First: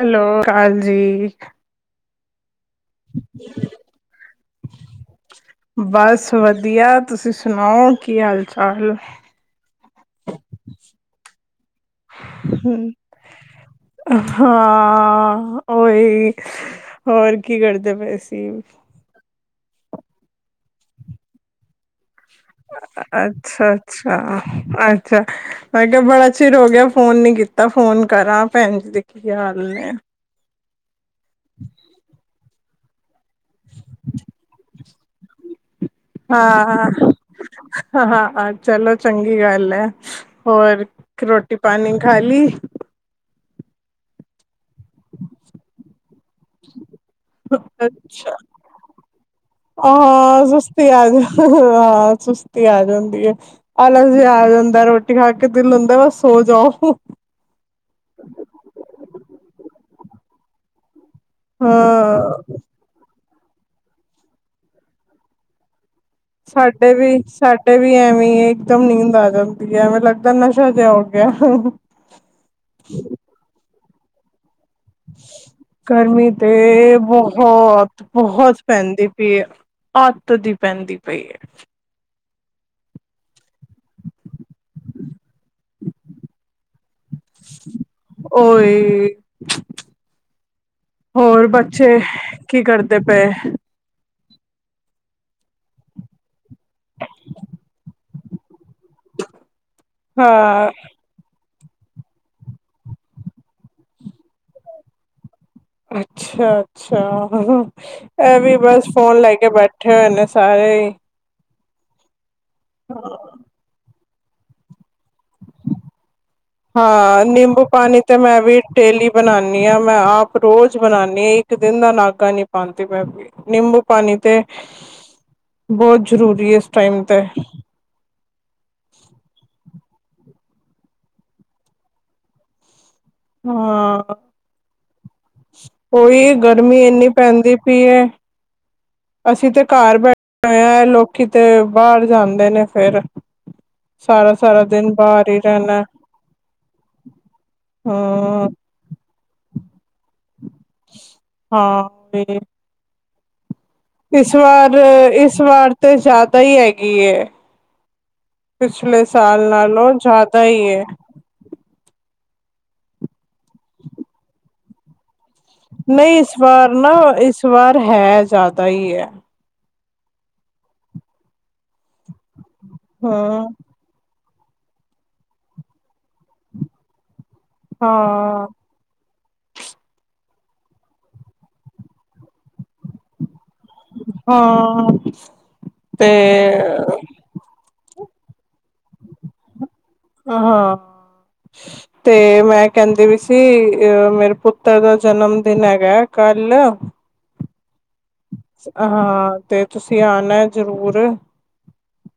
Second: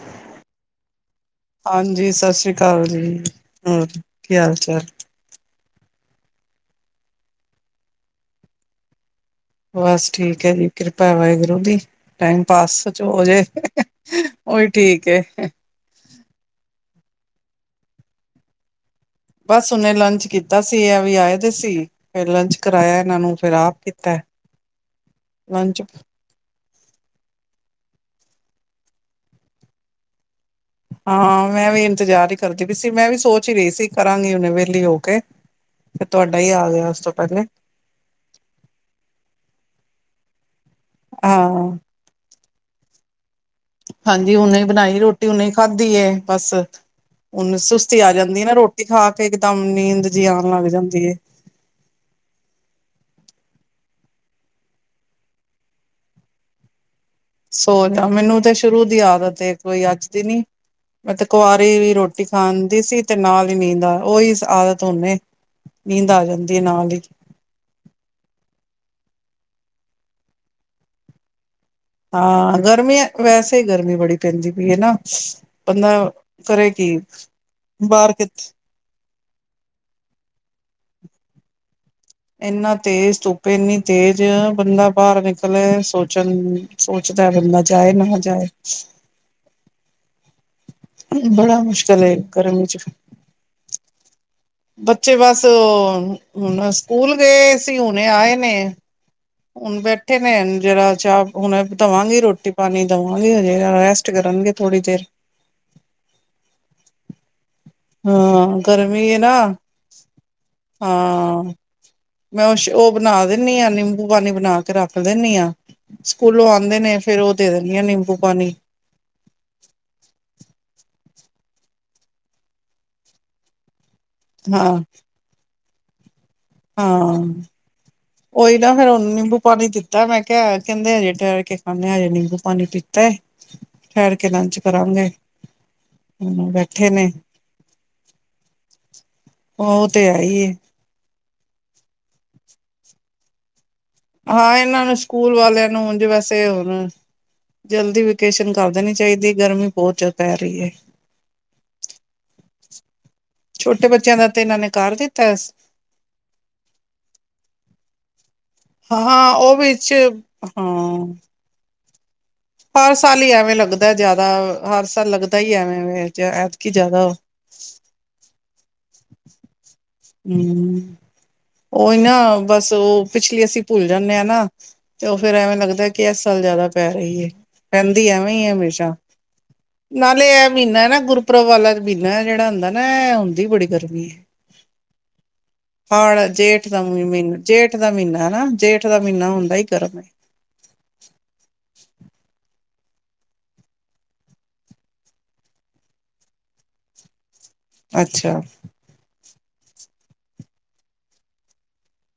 Hello, ਹਾਂਜੀ। ਹਾਂਜੀ, ਸਤਿ ਸ਼੍ਰੀ ਅਕਾਲ ਜੀ। ਕੀ ਹਾਲ -ਚਾਲ। ਬਸ ਵਧੀਆ, ਤੁਸੀਂ ਸੁਣਾਓ, ਕੀ ਹਾਲ- ਚਾਲ। ਬਸ ਠੀਕ ਹੈ ਜੀ, ਕਿਰਪਾ ਹੈ ਵਾਹਿਗੁਰੂ ਦੀ। ਟਾਈਮ ਪਾਸ ਹਮ। ਚ ਹੋ ਜੇ ਉਹੀ ਠੀਕ ਏ ਹਾਂ, ਓਹੀ ਹੋਰ ਕੀ ਕਰਦੇ ਪਏ ਸੀ। ਬਸ ਹੁਨੇ ਲੰਚ ਕੀਤਾ ਸੀ। ਇਹ ਵੀ ਆਏ ਦੇ ਸੀ। ਫਿਰ ਲੰਚ ਕਰਾਇਆ ਇਹਨਾਂ ਨੂੰ ਫਿਰ ਅੱਛਾ- ਆਪ ਅੱਛਾ, ਕੀਤਾ ਅੱਛਾ ਲੰਚ ਮੈਂ ਕਿਹਾ- ਬੜਾ ਚਿਰ ਹੋ ਗਿਆ। ਫੋਨ ਨੀ ਕੀਤਾ, ਫੋਨ ਕਰਾਂ, ਭੈਣ ਜੀ ਦੇ ਕੀ ਹਾਲ ਨੇ ਆ। ਹਾਂ, ਮੈਂ ਵੀ ਇੰਤਜ਼ਾਰ ਈ। ਕਰਦੀ ਪੈਈ ਸੀ। ਮੈਂ ਵੀ ਸੋਚ ਹੀ ਰਹੀ ਸੀ, ਕਰਾਂਗੀ ਹੁਨੇ ਵਿਹਲੀ ਹੋ ਕੇ ਫਿਰ ਤੁਹਾਡਾ ਹੀ ਆ ਗਿਆ ਹਾਂ, ਉਸ ਤੋਂ ਪਹਿਲੇ ਹਾਂ ਚਲੋ ਚੰਗੀ ਗੱਲ ਹੈ। ਅੱਛਾ। ਹੋਰ ਰੋਟੀ ਹਾਂ -ਪਾਣੀ ਖਾ ਲੀ। ਹਾਂਜੀ, ਹੁਨੇ ਬਣਾਈ ਰੋਟੀ ਹੁਨੇ ਖਾਧੀ ਏ, ਬਸ, ਹਨ ਸੁਸਤੀ ਆ ਅੱਛਾ ਜਾਂਦੀ ਹੈ। ਨਾ ਰੋਟੀ ਖਾ ਕੇ ਇੱਕਦਮ ਨੀਂਦ ਜ ਹਾਂ ਆਉਣ ਲੱਗ ਸੁਸਤੀ ਆ ਜਾਂਦੀ। ਜਾ ਹਾਂ ਸੁਸਤੀ ਆ ਜਾਂਦੀ ਆਲਸ ਜਿਹਾ ਆ ਜਾਂਦਾ, ਰੋਟੀ ਖਾ ਕੇ ਦਿਲ ਹੁੰਦਾ ਬਸ ਸੋ ਜਾਓ। ਸੋ ਜਾ ਮੈਨੂੰ ਸ਼ੁਰੂ ਦੀ ਆਦਤ ਏ ਕੋਈ ਅੱਜ ਤੇ ਨੀ ਮੈਂ ਤੇ ਕੁਆਰੀ ਵੀ ਰੋਟੀ ਹਾਂ। ਖਾਣਦੀ ਸੀ। ਤੇ ਨਾਲ ਹੀ ਨੀਂਦ, ਉ ਓਹੀ ਆਦਤ ਹੁਣ ਏ। ਸਾਡੇ ਵੀ ਸਾਡੇ ਵੀ ਐਵੇਂ ਹੈ ਇਕ ਦਮ ਨੀਦ ਆ ਜਾਂਦੀ। ਐਵੇਂ ਲੱਗਦਾ ਨਸ਼ਾ ਜਿਹਾ ਹੋ ਗਿਆ। ਹਾਂ, ਗਰਮੀੀਆਂ ਵੈਸੇ ਗਰਮੀ ਬੜੀ ਪੈਂਦੀ ਪਈ ਹੈ ਨਾ ਬੰਦਾ ਗਰਮੀ ਕਰੇ ਕੀ ਤੇ ਬਹੁਤ ਬਾਹਰ ਕਿਥ -ਬਹੁਤ ਪੈਂਦੀ ਵੀ ਅੱਤ ਦੀ ਪੈਂਦੀ ਪਈ ਏ ਇੰਨਾ ਤੇਜ਼ ਧੁੱਪ ਇੰਨੀ ਤੇਜ਼, ਬੰਦਾ ਬਾਹਰ ਨਿਕਲੇ ਸੋਚਣ ਸੋਚਦਾ ਬੰਦਾ ਜਾਏ, ਨਾ ਜਾਏ ਓਏ ਹੋਰ ਬੜਾ ਬੱਚੇ, ਮੁਸ਼ਕਿਲ ਏ ਕੀ ਗਰਮੀ ਚ ਕਰਦੇ ਪਏ ਬੱਚੇ ਬਸ ਹੁਣ ਸਕੂਲ ਗਏ ਸੀ ਹੁਣੇ ਆਏ ਨੇ ਹੁਣ ਬੈਠੇ ਨੇ ਹਾਂ ਜਿਹੜਾ ਚਾਹ ਹੁਣਧਵਾਂਗੀ ਰੋਟੀ ਪਾਣੀ ਦੇਵਾਂਗੇ ਹਜੇ ਰੈਸਟ ਕਰਨਗੇ ਥੋੜ੍ਹੀ ਦੇਰ ਅੱਛਾ ਅੱਛਾ ਇਹ ਵੀ ਹਾਂ ਬਸ ਗਰਮੀ ਹੈ ਫੋਨ ਨਾ ਲੈ ਕੇ ਬੈਠੇ ਹੋਏ ਨੇ ਸਾਰੇ ਹੀ ਹਾਂ ਮੈਂ ਉਹ ਉਹ ਬਣਾ ਦਿੰਦੀ ਆ ਨ ਭਗਵੀ ਬਣਾ ਕੇ ਰੱਖ ਦਿੰਦੀ ਹਾਂ ਸਕੂਲੋਂ ਆਉਂਦੇ ਨੇ ਫੇਰ ਹਾਂ ਉਹ ਦੇ ਨਿੰਬੂ ਦਿੰਦੀ ਆ ਪਾਣੀ ਨਿੰਬੂ ਤੇ ਮੈਂ ਪਾਣੀ ਵੀ ਡੇਲੀ ਬਣਾਉਾਨਣੀ ਹਾਂ ਮੈਂ ਆਪ ਰੋਜ਼ ਬਣਾਣੀ ਇੱਕ ਦਿਨ ਦਾ ਨਾਗਾ ਨੀ ਪਾਉਂਦੀ ਮੈਂ ਵੀ ਨਿੰਬੂ ਪਾਣੀ ਤੇ ਹਾਂ ਬਹੁਤ ਜ਼ਰੂਰੀ ਹੈ ਇਸ ਟਾਈਮ ਹਾਂ ਤੇ ਉਹੀ ਨਾ ਫੇਿਰ ਉਹਨੂੰ ਨਿੰਬੂ ਪਾਣੀ ਦਿੱਤਾ ਮੈਂ ਕਿਹਾ ਕਹਿੰਦੇ ਹਜੇ ਟਰ ਕੇ ਖਾਂਦੇ ਹ ਹਜੇ ਨਿੰਬੂ ਪਾਣੀ ਪੀਤਾ ਠਹਿਰ ਹਾਂ ਕੇ ਲੰਚ ਕਰਾਂਗੇ ਉਈ ਗਰਮੀ ਬੈਠੇ ਇੰਨੀ ਨੇ ਪੈਂਦੀ ਪਈ ਅਸੀਂ ਤੇ ਉਹ ਘਰ ਹੈ ਹੀ ਬੈਠ ਹੈ ਆ ਲੋਕ ਕਿਤੇ ਬਾਹਰ ਜਾਂਦੇ ਨੇ ਫਿਰ ਹਾਂ ਇਹਨਾਂ ਨੂੰ ਸਕੂਲ ਵਾਲਿਆਂ ਨੂੰ ਹਣ ਜ ਵੈਸੇ ਹੁਣ ਜਲਦੀ ਵੇਕੇਸ਼ਨ ਹੂੰ ਕਰ ਦੇਣੀ ਚਾਹੀਦੀ ਗਰਮੀ ਬਹੁਤ ਪੈ ਰਹੀ ਹੈ। ਹਾਂ ਛੋਟੇ ਬੱਚਿਆਂ ਦਾ ਇਸ ਤੇ ਇਹਨਾਂ ਨੇ ਵਾਰ ਕਰ ਦਿੱਤਾ ਇਸ ਵਾਰ ਤੇ ਜ਼ਿਆਦਾ ਹੀ ਹੈਗੀ ਪਿਛਲੇ ਹਾਂ ਸਾਲ ਉਹ ਵਿੱਚ ਨਾਲੋਂ ਜ਼ਿਆਦਾ ਹੀ ਹਾਂ ਹਰ ਸਾਲ ਹੀ ਐਵੇਂ ਲੱਗਦਾ ਜ਼ਿਆਦਾ ਹਰ ਸਾਲ ਲੱਗਦਾ ਹੀ ਨਹੀਂ ਐਵੇਂ ਇਸ ਐਤਕੀ ਵਾਰ ਨਾ ਜ਼ਿਆਦਾ ਹੂੰ ਇਸ ਵਾਰ ਹੈ ਜ਼ਿਆਦਾ ਤਾਹੀ ਹੈ ਹਮ ਉਹਹੀ ਨਾ ਬਸ ਉਹ ਹਾਂ ਪਿਛਲੀ ਅਸੀਂ ਭੁੱਲ ਜਾਂਦੇ ਹਾਂ ਨਾ ਤੇ ਉਹ ਫੇਰ ਐਵੇਂ ਲੱਗਦਾ ਕਿ ਇਸ ਸਾਲ ਜ਼ਿਆਦਾ ਪੈ ਰਹੀ ਹੈ ਰਹਿੰਦੀ ਐਵੇਂ ਹਾਂ ਹੀ ਆ ਹਮੇਸ਼ਾ ਨਾਲੇ ਇਹ ਮਹੀਨਾ ਨਾ ਗੁਰਪੁਰਬ ਵਾਲਾ ਮਹੀਨਾ ਜਿਹੜਾ ਹੁੰਦਾ ਨਾ ਹੁੰਦੀ ਬੜੀ ਹਾਂ ਤੇ ਹਾਲ ਜੇਠ ਦਾ ਮ ਮੀਨ ਜੇਠ ਜੇਠ ਦਾ ਮਹੀਨਾ ਹਨਾ ਜੇਠ ਦਾ ਮਹੀਨਾ ਹੁੰਦਾ ਗਰਮ ਹੈ। ਆਹ ਹਾਂ ਤੇ ਮੈਂ ਕਹਿੰਦੀ ਸੀ ਮੇਰੇ ਪੁੱਤਰ ਦਾ ਜਨਮ ਦਿਨ ਹੈਗਾ ਕੱਲ ਅੱਛਾ, [unintelligible] ਤੇ ਤੁਸੀਂ ਆਣਾ ਜਰੂਰ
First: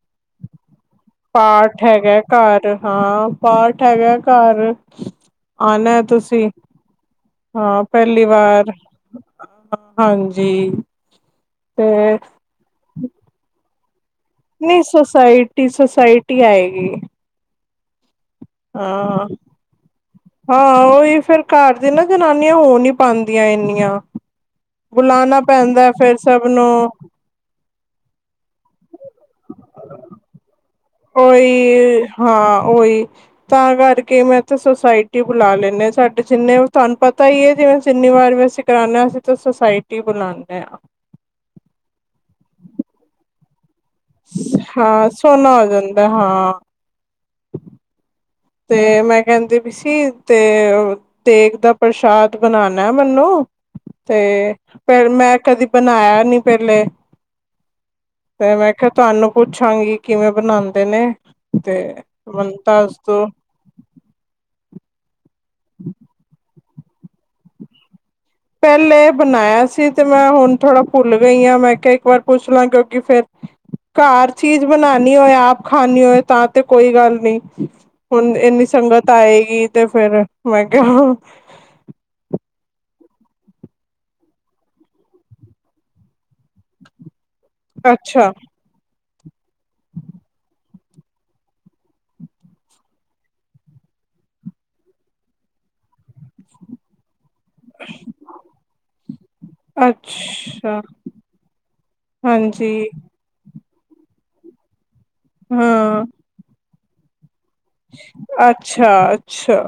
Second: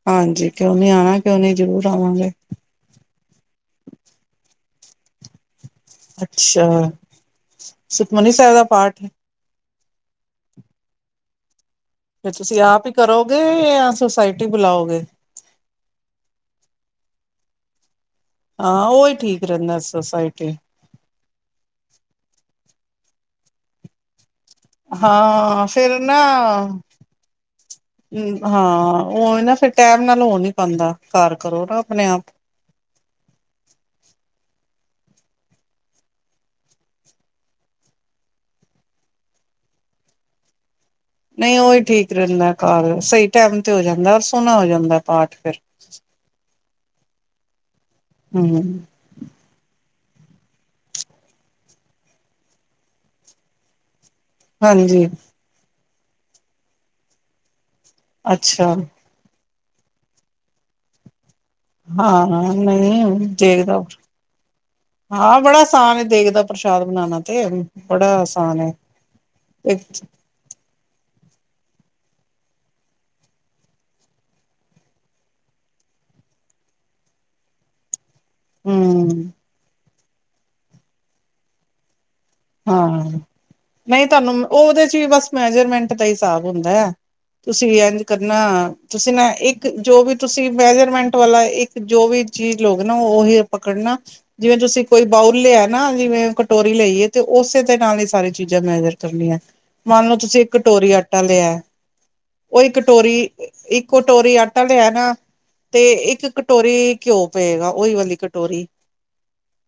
ਹਾਂਜੀ ਕਿਉਂ ਨੀ ਆਣਾ ਕਿਉਂ ਨੀ ਪਾਠ ਜ਼ਰੂਰ ਹੈਗਾ ਆਵਾਂਗੇ। ਘਰ ਹਾਂ ਪਾਠ ਹੈਗਾ ਘਰ [inaudible] ਆਨਾ ਤੁਸੀਂ ਅੱਛਾ, ਹਾਂ ਪਹਿਲੀ ਸੁਖਮਨੀ ਸਾਹਿਬ ਦਾ ਵਾਰ ਪਾਠ ਹਾਂਜੀ ਤੇ ਤੁਸੀਂ ਆਪ ਹੀ ਕਰੋਗੇ ਯਾ ਪਲੀਜ ਸੋਸਾਇਟੀ ਸੋਸਾਇਟੀ ਆਏਗੀ ਹਾਂ ਉਹੀ ਹਾ ਠੀਕ ਰਹਿੰਦਾ ਸੁਸਾਇਟੀ। ਹਾ ਉਹੀ ਫਿਰ ਘਰ ਦੀ ਨਾ ਜਨਾਨੀ ਆ ਉਹ ਨਹੀਂ ਆਉਂਦੀਆਂ ਇਨੀਆਂ ਕੋਲਾਨਾ ਹਾਂ ਪੈਂਦਾ ਫਿਰ ਨਾ ਸਭ ਨੂੰ ਹਾਂ ਉਹ ਨਾ ਫਿਰ ਟੈਮ ਨਾਲ ਹੋ ਨੀ ਪਾਂਦਾ ਘਰ ਕਰੋ ਨਾ ਓਏ ਆਪਣੇ ਆਪ। ਹਾਂ ਓਏ ਤਾਂ ਕਰਕੇ ਮੈਂ ਤਾਂ ਆਈਟੀ ਬੁਲਾ ਲੈਨੇ ਸਾਡੇ ਜਿੰਨੇ ਤੁਹਾਨੂੰ ਪਤਾ ਹੀ ਹ ਜਿਵੇਂ ਜਿੰਨੀ ਵਾਰ ਮੈਂ ਸ਼ੁਕਰਾਨਾ ਅਸੀਂ ਤਾਂ ਸੋਸਾਇਟੀ ਬੁਲਾਉਂਦੇ ਆ ਨਹੀਂ ਉਹ ਹੀ ਠੀਕ ਰਹਿੰਦਾ ਘਰ ਸਹੀ ਟਾਈਮ ਤੇ ਹੋ ਜਾਂਦਾ ਔਰ ਸੋਹਣਾ ਹੋ ਜਾਂਦਾ ਹਾਂ ਪਾਠ ਸੋਨਾ ਫਿਰ। ਹੋ ਜਾਂਦਾ ਹਾਂ ਹੂੰ, ਤੇ ਮੈਂ ਕਹਿੰਦੀ ਵੀ ਸੀ ਤੇ ਤੇਗ ਦਾ ਪ੍ਰਸ਼ਾਦ ਬਣਾਣਾ ਮੈਨੂੰ ਤੇ ਹਾਂਜੀ ਮੈਂ ਕਦੀ ਬਣਾਇਆ ਨੀ ਪਹਿਲੇ ਤੇ ਮੈਂ ਅੱਛਾ ਕਿਹਾ ਤੁਹਾਨੂੰ ਪੁੱਛਾਂਗੇ ਕਿਵੇਂ ਬਣਾਉਂਦੇ ਨੇ ਤੇ ਹਾਂ ਮੈਨੂੰ ਹਾਂ ਦੱਸ ਨਹੀਂ ਹੋ ਦੋ ਦੇਖਦਾ ਹਾਂ ਬੜਾ ਸਾਨ ਦੇਖਦਾ ਪ੍ਰਸ਼ਾਦ ਬਨਾਣਾ ਤੇ ਬੜਾ ਆਸਾਨ ਹੈ ਪਹਿਲੇ ਬਣਾਇਆ ਸੀ ਤੇ ਮੈਂ ਹੁਣ ਥੋੜਾ ਭੁੱਲ ਗਈ ਆਂ ਮੈਂ ਕਿ ਪਰ ਕੁਛ ਲੰਘ ਗਈ ਫੇਰ ਘਰ ਚੀਜ਼ ਬਣਾਉਣੀ ਹੋਏ ਆਪ ਖਾਨੀ ਹੋਏ ਤਾਂ ਤੇ ਕੋਈ ਗੱਲ ਨਈ ਹੁਣ ਇਨੀ ਹਮ ਸੰਗਤ ਆਏਗੀ ਤੇ ਫਿਰ ਮੈਂ ਕਿਹਾ ਨਈ ਤੁਹਾਨੂੰ ਉਹਦੇ ਚ ਵੀ ਬਸ ਮੇਜਰਮੈਂਟ ਦਾ ਈ ਹਿਸਾਬ ਹੁੰਦਾ ਐ। ਤੁਸੀਂ ਵੀ ਇੰਝ ਅੱਛਾ ਕਰਨਾ ਤੁਸੀਂ ਨਾ ਇੱਕ ਜੋ ਵੀ ਤੁਸੀਂ ਮੈਜਰਮੈਂਟ ਵਾਲਾ ਇੱਕ ਜੋ ਵੀ ਚੀਜ਼ ਲੋਗੇ ਨਾ ਉਹੀ ਪਕੜਨਾ ਜਿਵੇਂ ਤੁਸੀਂ ਕੋਈ ਬਾਊਲ ਲਿਆ ਨਾ ਜਿਵੇਂ ਕਟੋਰੀ ਲਈਏ ਤੇ ਉਸੇ ਦੇ ਨਾਲ ਹੀ ਸਾਰੀ ਚੀਜ਼ਾਂ ਮੇਜਰ ਕਰਨੀਆਂ ਮੰਨ ਲਓ ਤੁਸੀਂ ਅੱਛਾ ਕਟੋਰੀ ਆਟਾ ਲਿਆ ਉਈ ਹਾਂਜੀ ਕਟੋਰੀ ਇੱਕ ਕੋਟੋਰੀ ਆਟਾ ਲਿਆ ਨਾ ਤੇ ਹਾਂ ਇੱਕ ਕਟੋਰੀ ਘਿਓ ਪਏਗਾ ਉਹੀ ਵਾਲੀ ਕਟੋਰੀ ਅੱਛਾ, ਅੱਛਾ।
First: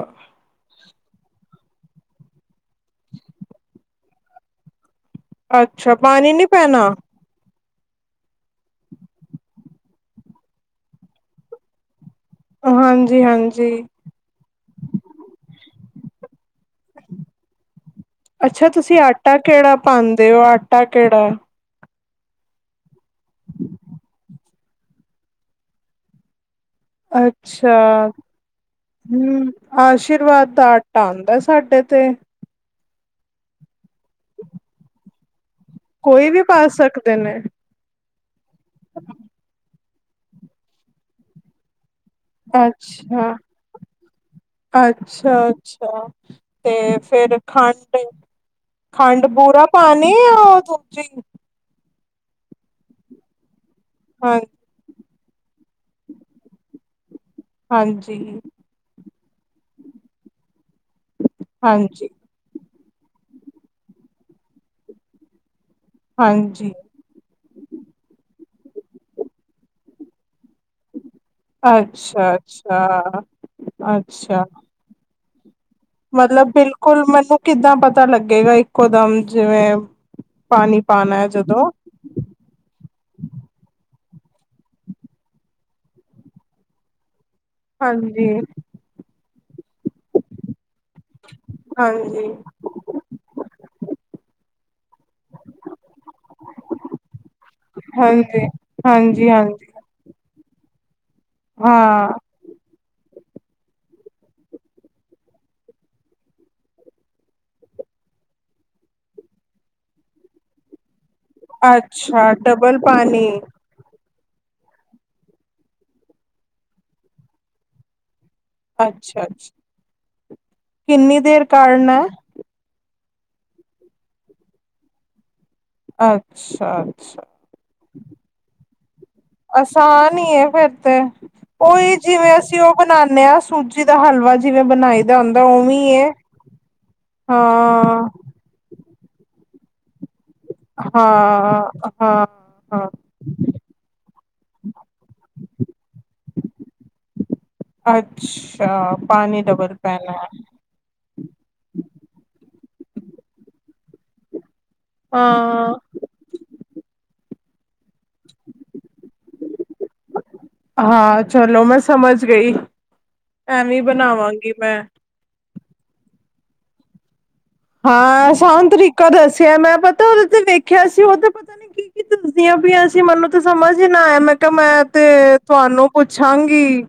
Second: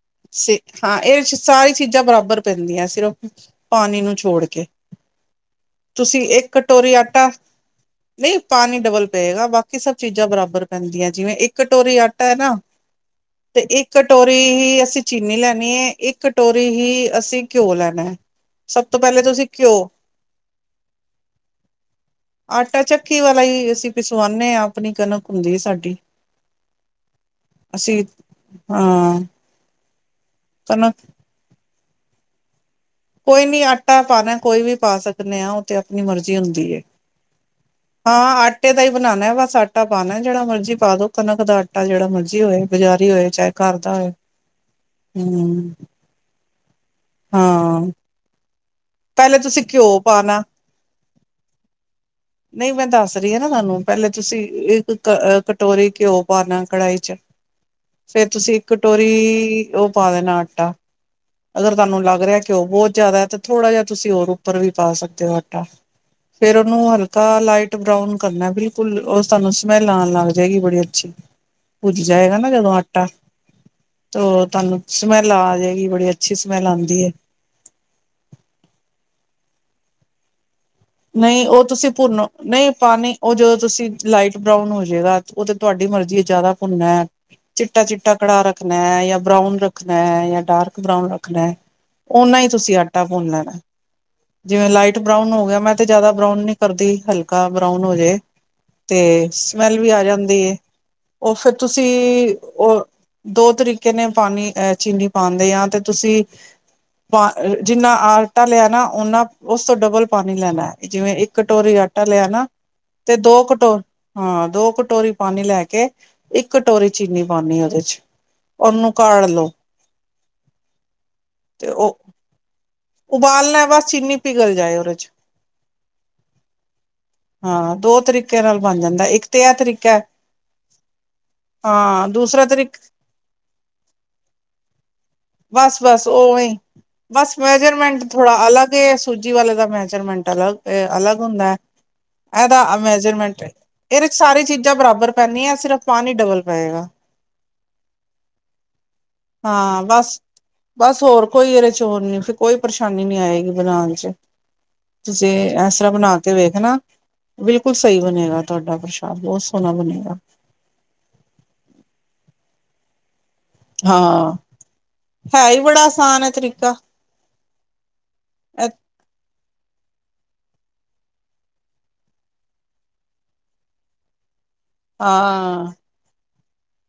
ਹਾਂ ਇਦੇ ਚ ਸਾਰੀ ਚੀਜ਼ਾਂ ਬਰਾਬਰ ਪੈਂਦੀਆਂ ਸਿਰਫ ਪਾਣੀ ਨੂੰ ਛੋੜ ਕੇ ਅੱਛਾ ਪਾਣੀ ਨੀ ਪੈਣਾ ਨਈ ਪਾਣੀ ਡਬਲ ਪਏਗਾ ਬਾਕੀ ਸਭ ਚੀਜ਼ਾਂ ਬਰਾਬਰ ਪੈਂਦੀਆਂ ਜਿਵੇਂ ਇੱਕ ਕਟੋਰੀ ਆ ਨਾ ਹਾਂਜੀ ਤੇ ਹਾਂਜੀ ਇਕ ਕਟੋਰੀ ਹੀ ਅਸੀਂ ਚੀਨੀ ਲੈਣੀ ਐ। ਇੱਕ ਕਟੋਰੀ ਹੀ ਅਸੀਂ ਘਿਓ ਲੈ ਅੱਛਾ ਤੁਸੀਂ ਆਟਾ ਕਿਹੜਾ ਪਾਉਂਦੇ ਓ ਆਟਾ ਕਿਹੜਾ ਆਟਾ ਚੱਕੀ ਵਾਲਾ ਈ ਅਸੀਂ ਪਿਸਵਾਨੇ ਆ ਆਪਣੀ ਕਣਕ ਹੁੰਦੀ ਐ ਸਾਡੀ ਅੱਛਾ, ਅਸੀਂ ਹਾਂ ਹੂੰ ਅਸ਼ ਆਸ਼ੀਰਵਾਦ ਦਾ ਕਣਕ ਆਟਾ ਆਂਦਾ ਸਾਡੇ ਤੇ ਕੋਈ ਨੀ ਅੱ ਟਾ ਪਾਣਾ ਕੋਈ ਵੀ ਪਾ ਸਕ ਨ ਕੋਈ ਵੀ ਪਾ ਸਕਦੇ ਨੇ ਹਾਂ ਆ ਆਟੇ ਦਾ ਈ ਬਨਾਣਾ ਬਸ ਅ ਆਟਾ ਪਾਣਾ ਜਿਹੜਾ ਮਰਜ਼ੀ ਪਾ ਦੋ ਕਣਕ ਦਾ ਆਟਾ ਜਿਹੜਾ ਮਰਜੀ ਹੋਏ ਬਜ਼ਾਰੀ ਅੱਛਾ, ਹੋਏ ਚਾਹੇ ਘਰ ਦਾ ਹੋਏ ਅੱਛਾ, ਹਮ ਅੱਛਾ ਤੇ ਫਿਰ ਹਾਂ ਖੰਡ ਖੰਡ ਪਹਿਲੇ ਤੁਸੀਂ ਬੂਰਾ ਘਿਓ ਪਾਣੇ ਆ ਪਾਉਣਾ ਉਹ ਦੂਜੀ ਨਹੀਂ ਮੈਂ ਦੱਸ ਰਹੀ ਨਾ ਤੁਹਾਨੂੰ ਪਹਿਲਾਂ ਹਾਂ ਤੁਸੀਂ ਇੱਕ ਟੋਰੀ ਘਿਓ ਪਾਨਾ ਕੜਾਹੀ ਚ ਹਾਂਜੀ ਫੇਰ ਤੁਸੀਂ ਕਟੋਰੀ ਵੀ ਉਹ ਪਾ ਦੇਣਾ ਆਟਾ ਅਗਰ ਤੁਹਾਨੂੰ ਹਾਂਜੀ ਲੱਗ ਰਿਹਾ ਕਿ ਘਿਓ ਬਹੁਤ ਜ਼ਿਆਦਾ ਤਾਂ ਥੋੜ੍ਹਾ ਜਿਹਾ ਤੁਸੀਂ ਹੋਰ ਉੱਪਰ ਵੀ ਪਾ ਸਕਦੇ ਹੋ ਆਟਾ ਫੇਰ ਹਾਂਜੀ ਉਹਨੂੰ ਹਲਕਾ ਲਾਈਟ ਬਰਾਉਨ ਕਰਨਾ ਬਿਲਕੁਲ ਉਹ ਸਾਨੂੰ ਸਮੈਲ ਆਣ ਲੱਗ ਜਾਏਗੀ ਬੜੀ ਅੱਛੀ। ਭੁੱਜ ਅੱਛਾ ਜਾਏਗਾ ਨਾ ਜਦੋਂ ਅੱਛਾ ਆਟਾ ਅੱਛਾ ਘਮੈਲ ਆ ਜਾਏਗੀ ਬੜੀ ਅੱਛੀ ਮਤਲਬ ਸਮੈਲ ਆਂਦੀ ਬਿਲਕੁਲ ਏ। ਮੈਨੂੰ ਕਿੱਦਾਂ ਪਤਾ ਲੱਗੇਗਾ ਇੱਕੋ ਦਮ ਜਿਵੇਂ ਪਾਣੀ ਪਾਉਣਾ ਹੈ ਨਹੀਂ ਉਹ ਜਦੋਂ ਤੁਸੀਂ ਭੁੰਨੋ ਨਹੀਂ ਪਾਣੀ ਉਹ ਜਦੋਂ ਤੁਸੀਂ ਲਾਈਟ ਬਰਾਊਨ ਹੋ ਜਾਏਗਾ ਉਹ ਤਾਂ ਤੁਹਾਡੀ ਮਰਜ਼ੀ ਜ਼ਿਆਦਾ ਭੁੰਨਾ ਹੈ। ਚਿੱਟਾ ਚਿੱਟਾ ਹਾਂਜੀ ਕੜਾ ਰੱਖਣਾ ਹੈ ਜਾਂ ਬਰਾਊਨ ਰੱਖਣਾ ਜਾਂ ਡਾਰਕ ਬਰਾਊਨ ਰੱਖਣਾ ਹੈ ਹਾਂਜੀ ਓਨਾ ਹੀ ਤੁਸੀਂ ਆਟਾ ਭੁੰਨ ਲੈਣਾ ਜਿਵੇਂ ਲਾਈਟ ਬਰਾਊਨ ਹੋ ਗਿਆ ਮੈਂ ਜਿਆਦਾ ਬਰਾਉਨ ਨੀ ਕਰਦੀ ਹਲਕਾ ਬਰਾਉਨ ਹੋ ਜੇ ਹਾਂਜੀ ਤੇ ਹਾਂਜੀ ਹਾਂਜੀ ਸਮੈਲ ਵੀ ਆ ਜਾਂਦੀ ਏ। [unintelligible] ਉਹ ਤੁਸੀਂ ਹਾਂ ਉਹ ਦੋ ਤਰੀਕੇ ਨੇ ਪਾਣੀ ਅਹ ਚੀਨੀ ਪਾਂਦੇ ਹਾਂ ਤੇ ਤੁਸੀਂ ਜਿੰਨਾ ਆਟਾ ਲਿਆ ਨਾ ਓਨਾ ਉਸ ਤੋਂ ਡਬਲ ਪਾਣੀ ਲੈਣਾ ਹੈ। ਜਿਵੇਂ ਇਕ ਕਟੋਰੀ ਆਟਾ ਲਿਆ ਅੱਛਾ ਨਾ ਡਬਲ ਤੇ ਪਾਣੀ ਦੋ ਕਟੋਰੀ ਹਾਂ ਦੋ ਕਟੋਰੀ ਪਾਣੀ ਲੈ ਕੇ ਇੱਕ ਕਟੋਰੀ ਚੀਨੀ ਪਾਣੀ ਉਹਦੇ ਚ। ਉਹਨੂੰ ਅੱਛਾ ਕਾੜ ਲੋ ਅੱਛਾ ਕਿੰਨੀ ਦੇਰ ਤੇ ਉਹ ਕਾਡਨਾ ਐ। ਉਬਾਲਣਾ ਹੈ ਬਸ ਚੀਨੀ ਪਿਘਲ ਜਾਏ ਉਹਦੇ 'ਚ ਅੱਛਾ ਅੱਛਾ ਹਾਂ ਦੋ ਤਰੀਕੇ ਨਾਲ ਬਣ ਜਾਂਦਾ ਇੱਕ ਤੇ ਇਹ ਤਰੀਕਾ ਆਸਾਨ ਹੀ ਫਿਰ ਤੇ ਉਹੀ ਹਾਂ ਜਿਵੇਂ ਦੂਸਰਾ ਅਸੀਂ ਉਹ ਤਰੀਕਾ ਬਣਾਦੇ ਹਾਂ ਸੂਜੀ ਦਾ ਹਲਵਾ ਜਿਵੇਂ ਬਣਾਈ ਦਾ ਹੁੰਦਾ ਬਸ ਉਵੇਂ ਬਸ ਐ। ਉਵੇਂ ਹੀ ਬਸ ਮੇਜਰਮੈਂਟ ਹਾਂ ਥੋੜਾ ਅਲੱਗ ਸੂਜੀ ਵਾਲੇ ਦਾ ਮੈਜਰਮੈਂਟ ਵਾਲਾ ਇਹ ਅਲੱਗ ਹੁੰਦਾ ਹੈ ਹਾਂ ਹਾਂ ਇਹਦਾ ਹਾਂ ਮੈਜਰਮੈਂਟ ਇਹਦੇ ਚ ਸਾਰੀ ਚੀਜ਼ਾਂ ਬਰਾਬਰ ਪੈਂਦੀ ਹੈ ਸਿਰਫ ਪਾਣੀ ਡਬਲ ਪਏਗਾ। ਅੱਛਾ ਪਾਣੀ ਡਬਲ ਹਾਂ ਪੈਣਾ ਬਸ ਬਸ ਹੋਰ ਕੋਈ ਇਹਦੇ ਚੋ ਨੀ ਕੋਈ ਪਰੇਸ਼ਾਨੀ ਨੀ ਆਏਗੀ ਬਣਾਣ ਚ ਤੁਸੀਂ ਹਾਂ ਇਸ ਤਰ੍ਹਾਂ ਬਣਾ ਕੇ ਵੇਖਣਾ ਬਿਲਕੁਲ ਸਹੀ ਬਣੇਗਾ ਤੁਹਾਡਾ ਪ੍ਰਸ਼ਾਦ ਬਹੁਤ ਸੋਹਣਾ ਬਣੇਗਾ ਹਾਂ ਚਲੋ ਮੈਂ ਸਮਝ ਗਈ ਐਵੇਂ ਹਾਂ ਬਣਾਵਾਂਗੀ ਮੈਂ ਹੈ ਹੀ ਬੜਾ ਆਸਾਨ ਹੈ ਤਰੀਕਾ ਕਾਹ ਹਾਂ ਸਵਤਰੀ ਕ ਦੱਸ ਮੈਂ ਪਤਾ ਉਹਦੇ ਤੇ ਵੇਖਿਆ ਸੀ ਉਹ ਤੇ ਪਤਾ ਨੀ ਕੀ ਕੀ ਦੱਸਦੀਆਂ ਪ ਅਸੀਂ ਮੈਨੂੰ ਤਾਂ ਸਮਝ ਹੀ ਨਾ ਆਇਆ ਮੈਂ ਮੈਂ ਤੇ ਹਾਂ ਤੁਹਾਨੂੰ ਪੁੱਛ ਠਾਂਗੀ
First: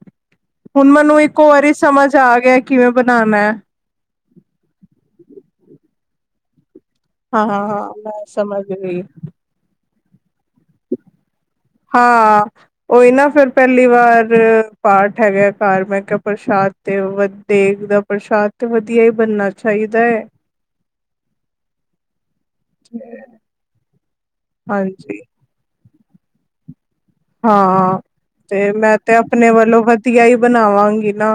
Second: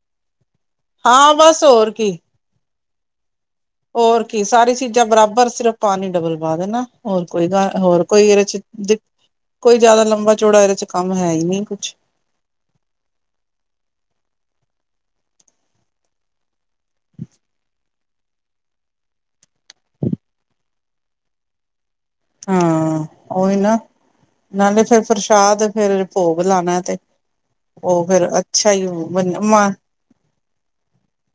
ਹੁਣ ਮੈਨੂੰ ਹਾਂ ਇੱਕੋ ਬਸ ਵਾਰੀ ਹੋਰ ਸਮਝ ਕੀ ਆ ਗਿਆ ਕਿਵੇਂ ਬਣਾਉਣਾ ਹੈ ਹੋਰ ਕੀ ਸਾਰੀ ਚੀਜ਼ਾਂ ਬਰਾਬਰ ਸਿਰਫ ਪਾਣੀ ਡਬਲ ਪਾ ਦੇਣਾ ਹੋਰ ਹਾਂ ਕੋਈ ਗ ਹਾਂ ਹਾਂ ਹੋਰ ਮੈਂ ਕੋਈ ਇਹਦੇ ਚ ਸਮਝ ਗਈ ਕੋਈ ਜ਼ਿਆਦਾ ਲੰਬਾ ਚੌੜਾ ਇਹਦੇ ਚ ਕੰਮ ਹੈ ਹੀ ਨਹੀਂ ਕੁਛ ਹਾਂ ਉਹੀ ਨਾ ਫੇਿਰ ਪਹਿਲੀ ਵਾਰ ਪਾਠ ਬੈਠਾ ਗਿਆ ਘਰ ਮੈਂ ਕਿਹਾ ਪ੍ਰਸ਼ਾਦ ਤੇ ਵ ਦੇਖਦਾ ਪ੍ਰਸ਼ਾਦ ਤੇ ਵਧੀਆ ਹੀ ਬਣਨਾ ਚਾਹੀਦਾ ਹੈ ਹਾਂ ਉਹੀ ਨਾ ਨਾਲੇ ਫਿਰ ਹਾਂਜੀ ਪ੍ਰਸ਼ਾਦ ਫਰ ਭੋਗ ਲਾਣਾ ਤੇ ਹਾਂ ਉਹ ਫੇਰ ਤੇ ਅੱਛਾ ਹੀ ਮੈਂ ਤੇ ਬਣ ਆਪਣੇ ਵੱਲੋਂ ਵਧੀਆ ਹੀ ਬਣਾਵਾਂਗੀ ਨਾ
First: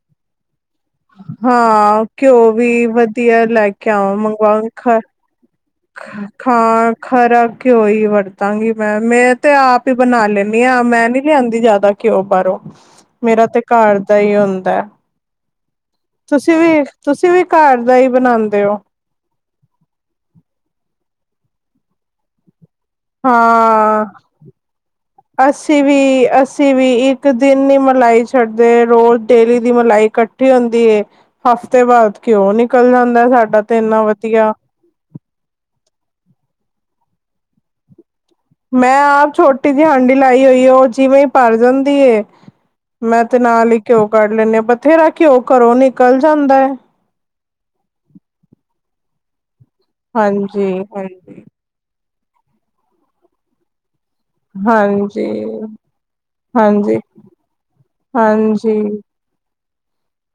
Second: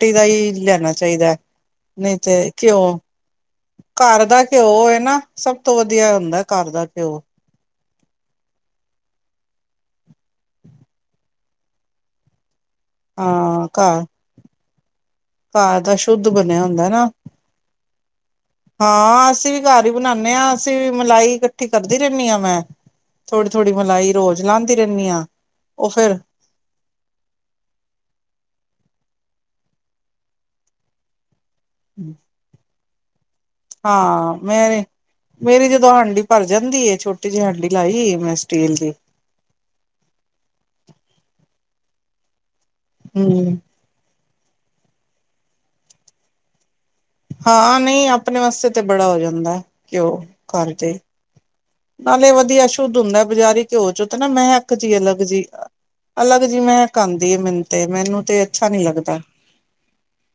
ਟੀ ਦਾ ਹੀ ਲੈਣਾ ਚਾਹੀਦਾ ਹੈ ਹਾਂ ਨਹੀਂ ਤੇ ਘਿਓ ਵੀ ਵਧੀਆ ਲੈ ਕੇ ਆਵਾਂ ਘਰ ਦਾ ਮੰਗਵਾ ਘਿਓ ਖ ਹੈ ਨਾ ਸਭ ਤੋਂ ਵਧੀਆ ਹੁੰਦਾ ਘਰ ਦਾ ਖਾਂ ਘਿਓ ਖਰਾ ਘਿਓ ਹੀ ਵਰਤਾਂਗੀ ਮੈਂ ਮੈਂ ਤੇ ਆਪ ਹੀ ਬਣਾ ਲੈਂਦੀ ਹਾਂ ਮੈਂ ਨੀ ਲਿਆਂਦੀ ਜਿਆਦਾ ਘਿਓ ਬਾਹਰੋਂ ਮੇਰਾ ਤੇ ਹਾਂ ਘਰ ਦਾ ਹੀ ਹੁੰਦਾ ਘ ਤਾਂ ਸ਼ੁੱਧ ਤੁਸੀਂ ਬਣਿਆ ਵੀ ਹੁੰਦਾ ਨਾ ਤੁਸੀਂ ਵੀ ਘਰ ਦਾ ਹੀ ਬਣਾਉਂਦੇ ਹੋ ਹਾਂ ਅਸੀਂ ਵੀ ਘਰ ਹੀ ਬਣਾਉਦੇ ਹਾਂ ਅਸੀਂ ਵੀ ਮਲਾਈ ੀ ਕਰਦੀ ਰਹਿੰਦੀ ਹਾਂ ਮੈਂ ਥੋੜ੍ਹੀ ਥੋੜ੍ਹੀ ਹਾਂ ਮਲਾਈ ਰੋਜ਼ ਲਾਉਂਦੀ ਰਹਿੰਦੀ ਹਾਂ ਅਸੀਂ ਉਹ ਵੀ ਫਿਰ ਅਸੀਂ ਵੀ ਇੱਕ ਦਿਨ ਨ ਮਲਾਈ ਛੱਡਦੇ ਰੋਜ਼ ਤੇਲੀ ਦੀ ਮਲਾਈ ਇਕੱਠੀ ਹੁੰਦੀ ਹਫ਼ਤੇ ਬਾਅਦ ਕਿਉਂ ਨੀ ਨਿਕਲ ਜਾਂ ਹਦਾ ਸਾਡਾ ਤੇ ਇੰਨਾ ਹਾਂ ਵਧੀਆ ਮੈਂ ਮੇਰੀ ਜਦੋਂ ਹਾਂਡੀ ਭਰ ਜਾਂਦੀ ਛੋਟੀ ਜੇ ਹਾਂਡੀ ਲਾਈ ਮੈਂ ਸਟੀਲ ਦੀ ਮੈਂ ਆਪ ਛੋਟੀ ਜਿਹੀ ਹਾਂਡੀ ਲਾਈ ਹੋਈ ਉਹ ਜਿਵੇਂ ਪਰਜਨ ਦੀਏ ਮੈਂ ਤੇ ਹਮ ਨਾਲ ਹੀ ਘਉ ਕਰੱ ਲੈਂਨੇ ਆ ਬਥੇਰਾ ਘਿਓ ਘਰੋਂ ਨਿਕਲ ਜਾਂਦਾ ਹੈ ਹਾਂ ਨਹੀਂ ਆਪਣੇ ਵਾਸਤੇ ਤੇ ਬੜਾ ਹੋ ਜਾਂਦਾ ਘਿਓ ਹਾਂਜੀ ਘਰ ਦੇ ਹਾਂਜੀ ਨਾਲੇ ਵਧੀਆ ਸ਼ੁੱਧ ਹੁੰਦਾ ਬਜ਼ਾਰੀ ਘਿਓ ਚ ਨਾ ਮੈਂ ਕਿਹਾ ਇੱਕ ਜੀ ਅਲੱਗ ਹਾਂਜੀ, ਜਿ ਅਲੱਗ ਜਿ ਮੈਂ ਹਾਂਜੀ। ਕਿਹਾ ਆਉਂਦੀ ਆ ਮੈਨ ਤੇ ਮੈਨੂੰ ਤੇ ਅੱਛਾ ਨੀ ਹਾਂਜੀ, ਲੱਗਦਾ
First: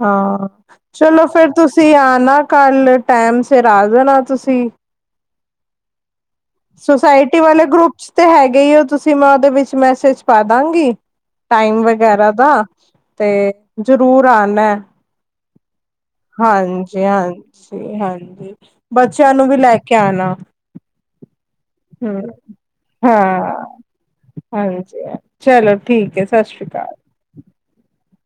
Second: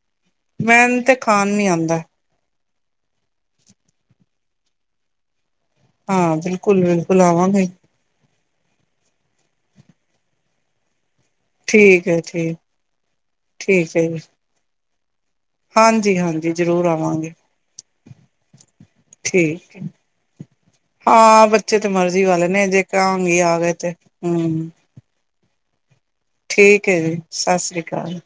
ਹਾਂ ਮੈਨ ਤੇ ਚਲੋ ਖਾਣ ਫੇਰ ਨੀ ਤੁਸੀਂ ਆਂਦਾ ਆ ਨਾ ਕੱਲ ਟੈਮ ਸਿਰ ਆ ਜਾਣਾ ਤੁਸੀਂ ਹਾਂ ਬਿਲਕੁਲ ਬਿਲਕੁਲ ਸੁੋਸਾਇਟੀ ਵਾਲੇ ਆਵਾਂਗੇ। ਗਰੁੱਪ ਚ ਤੇ ਹੈਗੇ ਗਈ ਹੋ ਤੁਸੀਂ ਮੈਂ ਉਹਦੇ ਵਿੱਚ ਮੈਸੇਜ ਪਾ ਦਾਂਗੀ ਟਾਈਮ ਠੀਕ ਹੈ ਵਗੈਰਾ ਦਾ ਠੀਕ ਤੇ ਠੀਕ ਹੈ ਜੀ ਜਰੂਰ ਆਣਾ ਹਾਂਜੀ ਜ਼ਰੂਰ ਹਾਂਜੀ ਆਵਾਂਗੇ। ਹਾਂਜੀ ਹਾਂਜੀ ਬੱਚਿਆਂ ਨੂੰ ਵੀ ਲੈ ਠੀਕ ਹੈ ਕੇ ਆਣਾ ਹਾਂ ਬੱਚੇ ਤੇ ਹੂੰ ਮਰਜ਼ੀ ਵਾਲੇ ਨੇ ਜੇ ਕਾਂਗੀ ਆ ਹਾਂ ਗਏ ਤੇ ਹਮ ਹਾਂਜੀ। ਚਲੋ ਠੀਕ ਹੈ ਸਤਿ ਸ਼੍ਰੀ ਅਕਾਲ। ਠੀਕ ਹੈ ਜੀ ਸਤਿ ਸ੍ਰੀ ਅਕਾਲ ਕ